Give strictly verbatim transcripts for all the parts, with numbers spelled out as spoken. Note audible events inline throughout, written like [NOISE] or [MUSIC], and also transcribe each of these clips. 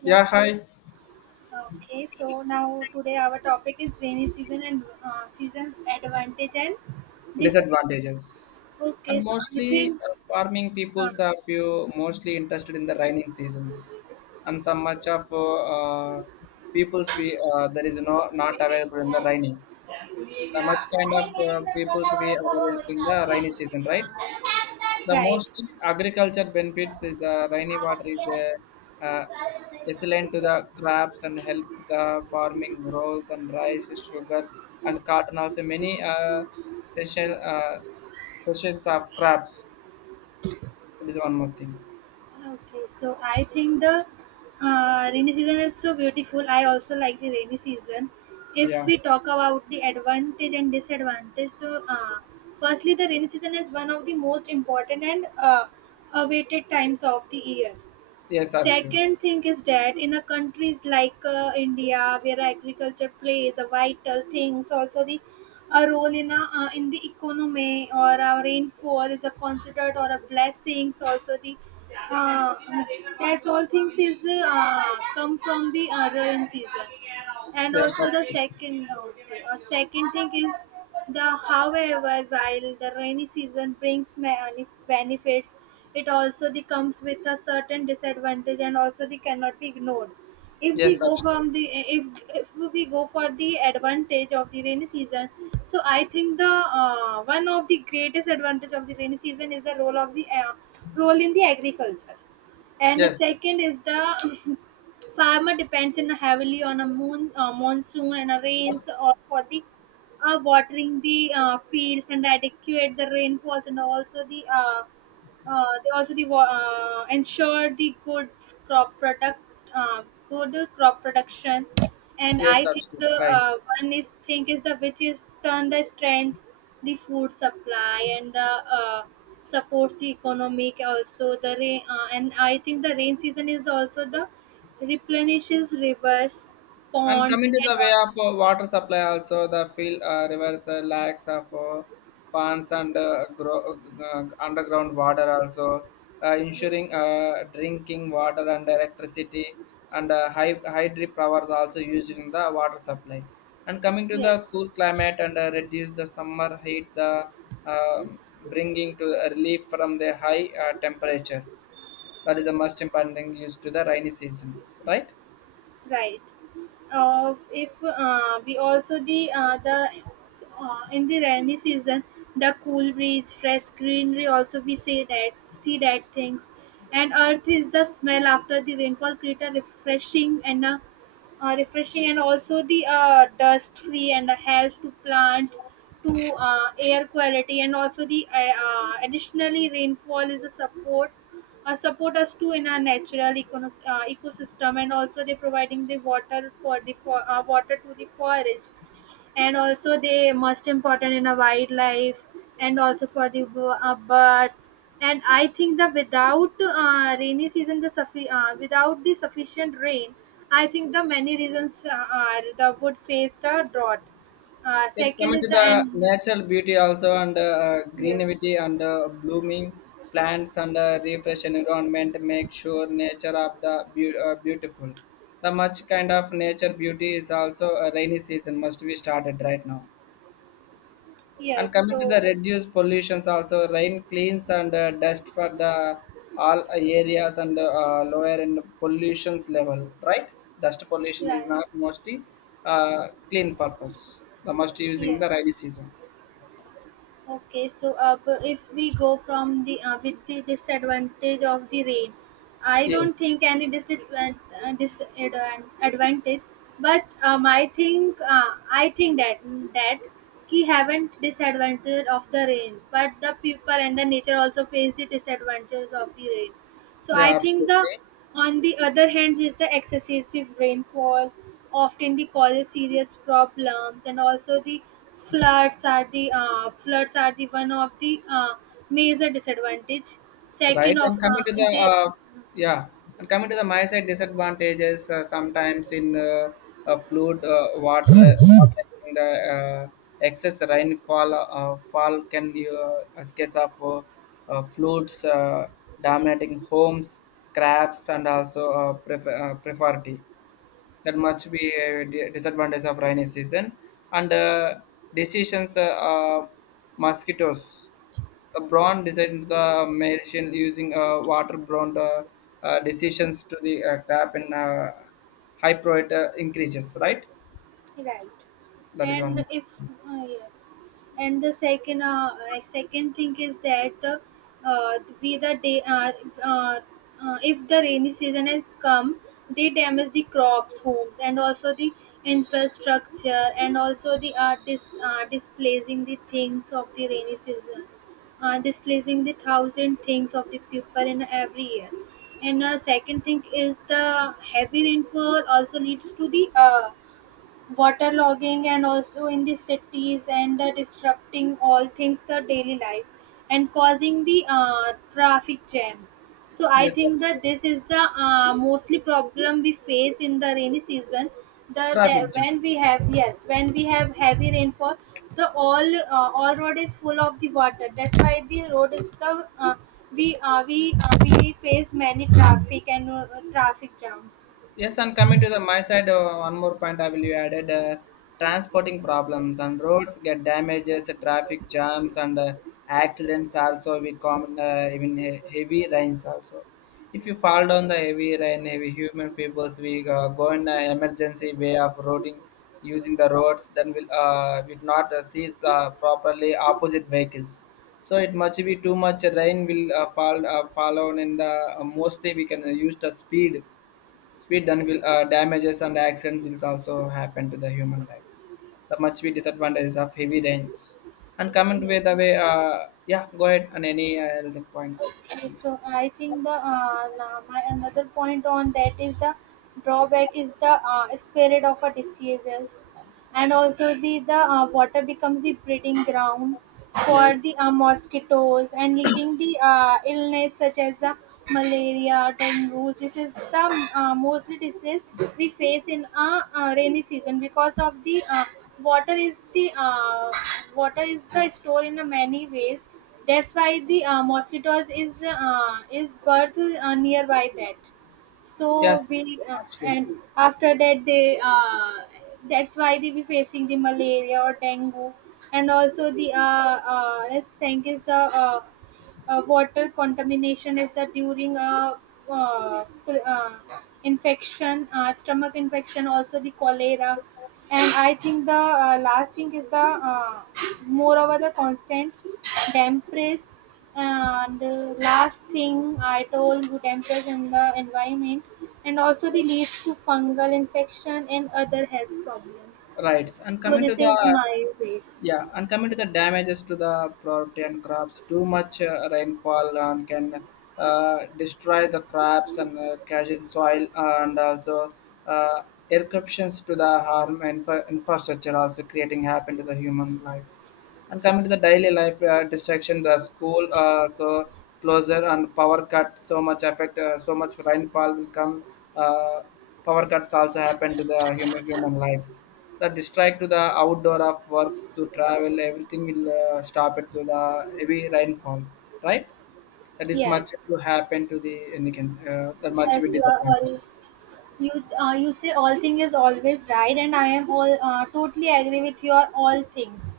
Hello. Yeah, hi. Okay, so now today our topic is rainy season and uh, seasons advantage and disadvantage. Disadvantages. Okay, And so I mostly think uh, farming um, peoples are few mostly interested in the raining seasons, and some much of uh, uh, peoples we uh, there is no not available in the raining. The much kind of uh, peoples we available in the rainy season, right? The right. most agriculture benefits is the rainy water is uh, uh, excellent to the crops and help the farming growth and rice, sugar and cotton also many uh, session uh, sessions of crops. That is one more thing. Okay, so I think the uh, rainy season is so beautiful. I also like the rainy season. If Yeah. we talk about the advantage and disadvantage, so uh, firstly, the rainy season is one of the most important and uh, awaited times of the year. Yes, absolutely. Second thing is that in a countries like uh, India, where agriculture plays a vital things, also the a role in a, uh, in the economy or our rainfall is a considered or a blessings also the uh, that's all things is uh, come from the uh, rain season and Yes, also the absolutely. second okay, or second thing is the however, while the rainy season brings many benefits, it also the comes with a certain disadvantage and also they cannot be ignored. if we Yes, go absolutely. from the if if we go for the advantage of the rainy season, so I think the uh, one of the greatest advantage of the rainy season is the role of the uh, role in the agriculture, and Yes, yes. second is the farmer depends in heavily on a moon, uh, monsoon and a rains or for the uh, watering the uh, fields and adequate the rainfalls, and also the uh, uh, they also the wa- uh, ensure the good crop product, uh, good crop production. And Yes, I think absolutely. the Right. uh, one is thing is the which is turn the strength, the food supply, and the uh, support the economic also the rain, uh, and I think the rain season is also the replenishes rivers, And ponds, coming to and the way also, of uh, water supply also, the field, uh, rivers, uh, lakes of uh, ponds and uh, gro- uh, underground water also, uh, yeah, ensuring uh, drinking water and electricity and uh, hy- hydro powers also used in the water supply. And coming to the yes, cool climate and uh, reduce the summer heat, the um, bringing to relief from the high uh, temperature. That is the most important thing used to the rainy seasons, right? right. Of if uh, we also the uh, the uh, in the rainy season the cool breeze fresh greenery also we see that, see that things, and earth is the smell after the rainfall create a refreshing and a uh, refreshing and also the uh, dust free and the helps to plants to uh, air quality, and also the uh, uh, additionally rainfall is a support uh, support us to in our natural econos- uh, ecosystem, and also they providing the water for the for, uh, water to the forest, and also they most important in a wildlife, and also for the b- uh, birds, and I think that without uh, rainy season the suffi- uh, without the sufficient rain, I think the many reasons uh, are the wood face the drought. Uh, Yes, second coming is to the the end. natural beauty also and uh, Yes. greenery and uh, blooming plants and uh, refresh environment make sure nature of the beau- uh, beautiful. The much kind of nature beauty is also a rainy season must be started right now. And Yes, coming to the so reduced pollutions also rain cleans and uh, dust for the all areas and uh, lower and pollutions level right. Dust pollution is right. not mostly uh, clean purpose. The must using Yes. the rainy season. Okay, so uh, if we go from the uh, with the disadvantage of the rain, I Yes, don't think any disadvantage, uh, disadvantage but um, I think uh, I think that that he haven't disadvantage of the rain, but the people and the nature also face the disadvantages of the rain. So I yeah, think the absolutely on the other hand is the excessive rainfall often the causes serious problems, and also the floods are the uh, floods are the one of the uh, major disadvantage. right. Second of And coming uh, to the they uh, yeah, and coming to the my side disadvantages uh, sometimes in uh, uh, fluid uh, water, le- water in the uh, excess rainfall uh, fall can be uh, a case of uh, uh, floods uh, dominating homes, crabs, and also uh, pref- uh, prefarity. That much be a di- disadvantage of rainy season and uh, decisions uh, uh, mosquitoes the brown decided the medicine using uh, water brown uh, uh, decisions to the uh, tap and uh, high priority uh, increases, right? right. That is one. And if uh, yes, and the second uh, uh, second thing is that the uh, we the day uh, uh, uh, if the rainy season has come, they damage the crops homes and also the infrastructure, and also the uh, dis, uh, displacing the things of the rainy season, uh, displacing the thousand things of the people in every year. And uh, second thing is the heavy rainfall also leads to the uh, waterlogging and also in the cities, and uh, disrupting all things the daily life and causing the uh, traffic jams. So I Yes, think absolutely. that this is the uh, mostly problem we face in the rainy season. The, the Traffic jam. when we have yes when we have heavy rainfall, the all uh, all road is full of the water, that's why the road is the uh, we uh, we uh, we face many traffic and uh, traffic jams. Yes, and coming to the my side, uh, one more point I will you added uh, transporting problems and roads get damages, uh, traffic jams, and uh, accidents also we common uh, even he- heavy rains also. If you fall down the heavy rain, heavy human peoples, we uh, go in an emergency way of roading using the roads, then we'll uh, we not uh, see uh, properly opposite vehicles. So it much be too much rain will uh, fall uh, fall on, and uh, mostly we can uh, use the speed Speed then will uh, damages and accident will also happen to the human life. The much be disadvantages of heavy rains. And coming Yes. with the way, uh, yeah, go ahead and any uh, anything points. Okay, so I think the uh, na- my another point on that is the drawback is the uh, spread of a diseases, and also the the uh, water becomes the breeding ground for Yes, the uh, mosquitoes and leading the uh, illness such as uh, malaria, dengue. This is the uh, mostly disease we face in a uh, rainy season, because of the uh, water is the uh, water is the store in a many ways. That's why the uh, mosquitoes is uh, is birth uh, nearby that. So yes, we uh, and absolutely. after that they uh, that's why they be facing the malaria or dengue, and also the uh, uh let's think is the uh, uh, water contamination is that during a uh, uh, infection, uh, stomach infection, also the cholera, and I think the uh, last thing is the uh, moreover the constant dampness, and uh, last thing I told you dampness in the environment, and also the leads to fungal infection and other health problems. Right. And So coming to this the. is my way. Yeah, and coming to the damages to the property and crops, too much uh, rainfall and can uh, destroy the crops and uh, causing soil and also uh, eruptions to the harm and infra- infrastructure, also creating happen to the human life. And coming to the daily life uh, distraction, the school uh, so closer and power cut so much effect, uh, so much rainfall will come. Uh, Power cuts also happen to the human human life. The distract to the outdoor of works to travel, everything will uh, stop it to the heavy rainfall, right? That is much Yes, to happen to the any can uh, that much yes, will you are all disadvantage. you uh, you say all thing is always right, and I am all uh, totally agree with your all things,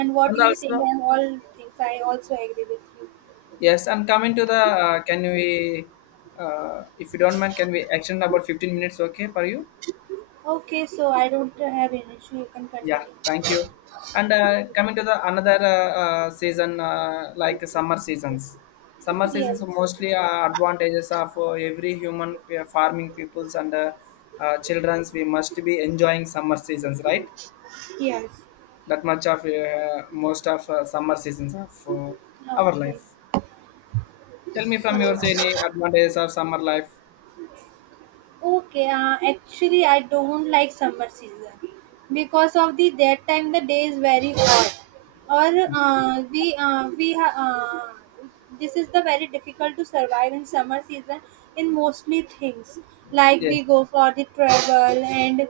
and And what you also saying and all things. I also agree with you. yes, and coming to the uh, can we uh, if you don't mind, can we extend about fifteen minutes, okay, for you? Okay, so I don't have an issue. You can Yeah, continue. thank you. And uh, coming to the another uh, uh, season, uh, like summer seasons. Summer Yes, seasons are mostly uh, advantages of uh, every human uh, farming peoples and uh, uh, childrens. We must be enjoying summer seasons, right? yes. That much of uh, most of uh, summer seasons of uh, our Okay, life. Tell me so from yours any advantages of summer life. okay, uh, actually, I don't like summer season, because of the that time the day is very hot, or uh, we uh, we ha- uh, this is the very difficult to survive in summer season in mostly things, like we Yes, go for the travel and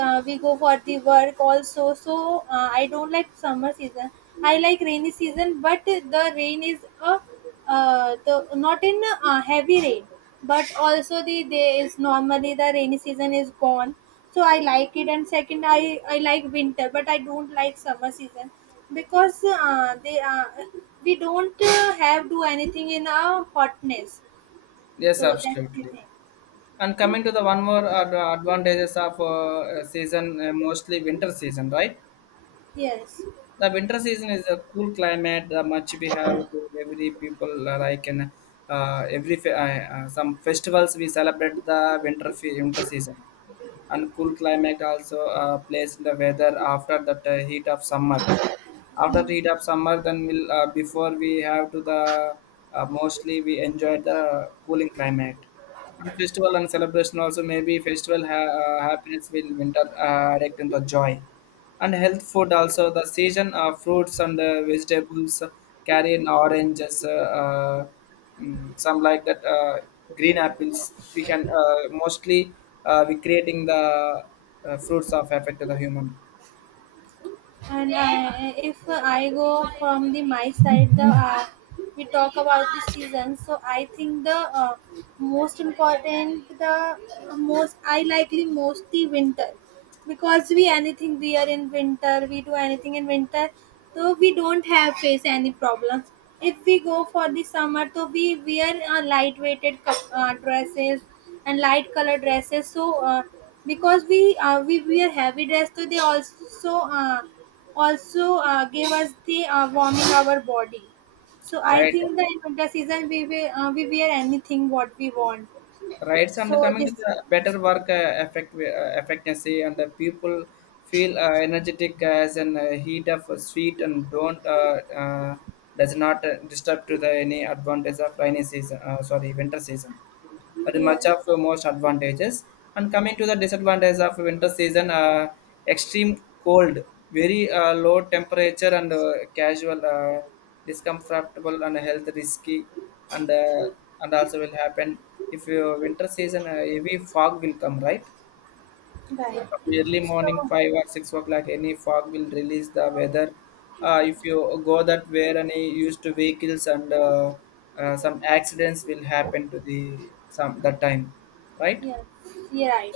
uh, we go for the work also. So uh, I don't like summer season. I like rainy season, but the rain is a uh, the not in uh, heavy rain, but also the there is normally the rainy season is gone, so I like it. And second, i i like winter, but I don't like summer season, because uh, they uh, we don't uh, have do anything in our hotness, yes, so that's the absolutely. thing. And coming to the one more ad- advantages of uh, uh, season, uh, mostly winter season, right? Yes, The winter season is a cool climate. The much we have to every people uh, like in uh, every fe- uh, uh, some festivals we celebrate the winter fe- winter season and cool climate also uh, plays in the weather after that uh, heat of summer after the heat of summer then we'll uh, before we have to the uh, mostly we enjoy the cooling climate and festival and celebration also maybe festival ha- uh, happiness will winter uh, direct into joy and health food also the season of fruits and uh, vegetables carry in oranges uh, uh, mm, some like that uh, green apples we can uh, mostly uh, we creating the uh, fruits of effect to the human. and I, if I go from the my side, the uh, we talk about the season. So I think the uh, most important, the most I likely most the winter, because we anything we are in winter, we do anything in winter, so we don't have face any problems. If we go for the summer, so we wear uh, lightweighted cup, uh, dresses and light color dresses. So uh, because we uh, we wear heavy dress, so they also uh, also uh, gave us the uh, warming our body. So I Right. think that in winter season we wear, uh, we wear anything what we want. Rights and So coming to this the better work uh, effect uh, efficiency and the people feel uh, energetic as an uh, heat of a sweet and don't uh, uh, does not uh, disturb to the any advantage of rainy season uh, sorry winter season. That is yeah, much of the most advantages. And coming to the disadvantages of winter season, uh, extreme cold, very uh, low temperature and uh, casual, uh, discomfortable and health risky, and uh, and also will happen if your winter season uh, heavy fog will come, right? right. Early morning So five or six o'clock any fog will release the weather. Uh, if you go that way any used to vehicles and uh, uh, some accidents will happen to the some that time, right? yes, you're right.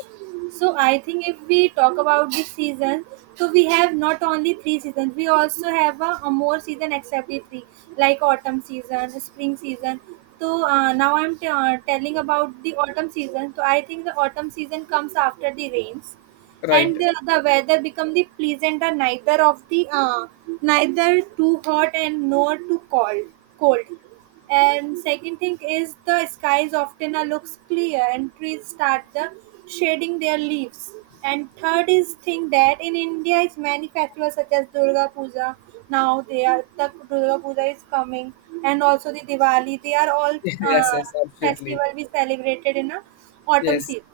So I think if we talk about the season, so we have not only three seasons, we also have a, a more season except the three, like autumn season, spring season. So uh, now I'm t- uh, telling about the autumn season. So I think the autumn season comes after the rains, Right. and the, the weather become the pleasant and neither of the uh, neither too hot and nor too cold. Cold. And second thing is the skies often are looks clear, and trees start the shading their leaves. And third is thing that in India is many festivals such as Durga Puja. Now they are the Durga Puja is coming, and also the Diwali. They are all [LAUGHS] Yes, uh, yes, absolutely. festival we celebrated in a autumn Yes. season.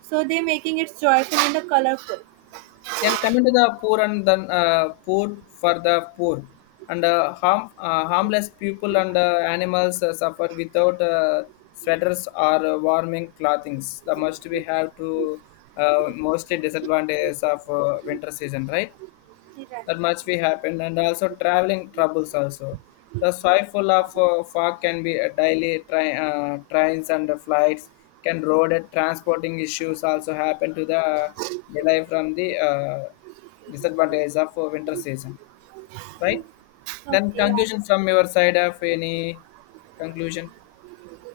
So they making it joyful and the colorful. Then coming to the poor and then uh, poor for the poor and uh, harm uh, harmless people and uh, animals uh, suffer without uh, sweaters or uh, warming clothings. The must we have to uh, mostly disadvantages of uh, winter season, right? Right. That much we happen and also traveling troubles also the Yeah. soil full of uh, fog can be a daily tri- uh, trains and the flights can road and transporting issues also happen to the uh, delay from the uh, disadvantages of uh, winter season, right? Then Okay. Right. conclusion from your side of any conclusion.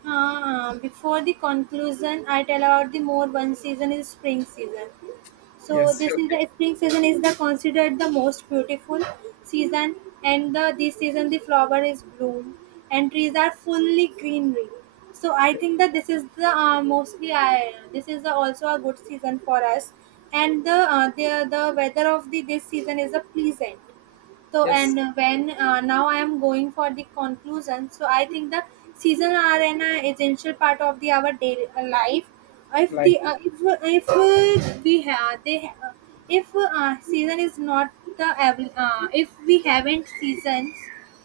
Uh, before the conclusion, I tell about the more one season is spring season. So Yes. this is Okay. the spring season is the considered the most beautiful season, and the this season the flower is bloom and trees are fully greenery. So I Yes, think that this is the uh, mostly I this is the, also a good season for us, and the uh, the the weather of the this season is a pleasant. So yes. and when uh, now I am going for the conclusion. So I think the season are an uh, essential part of the our daily uh, life. If Like. the uh, if if uh, we have they ha- if uh, season is not the avail- uh, if we haven't seasons,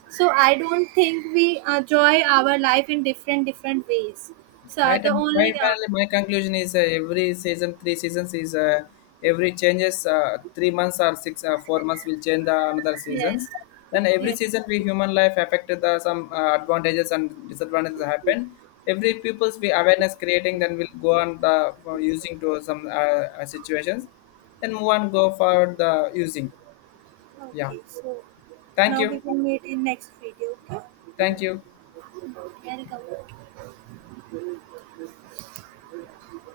so I don't think we enjoy our life in different different ways. So uh, Right, the and fi- only uh, finally, my conclusion is uh, every season, three seasons is uh, every changes uh, three months or six uh, four months will change the another seasons. yes Then every yes season, we human life affected the some uh, advantages and disadvantages happen. Every people's we awareness creating, then will go on the for using to some uh, uh, situations, then move on go for the using. Yeah, okay. So thank now we you, will meet in next video. thank you. Okay, welcome.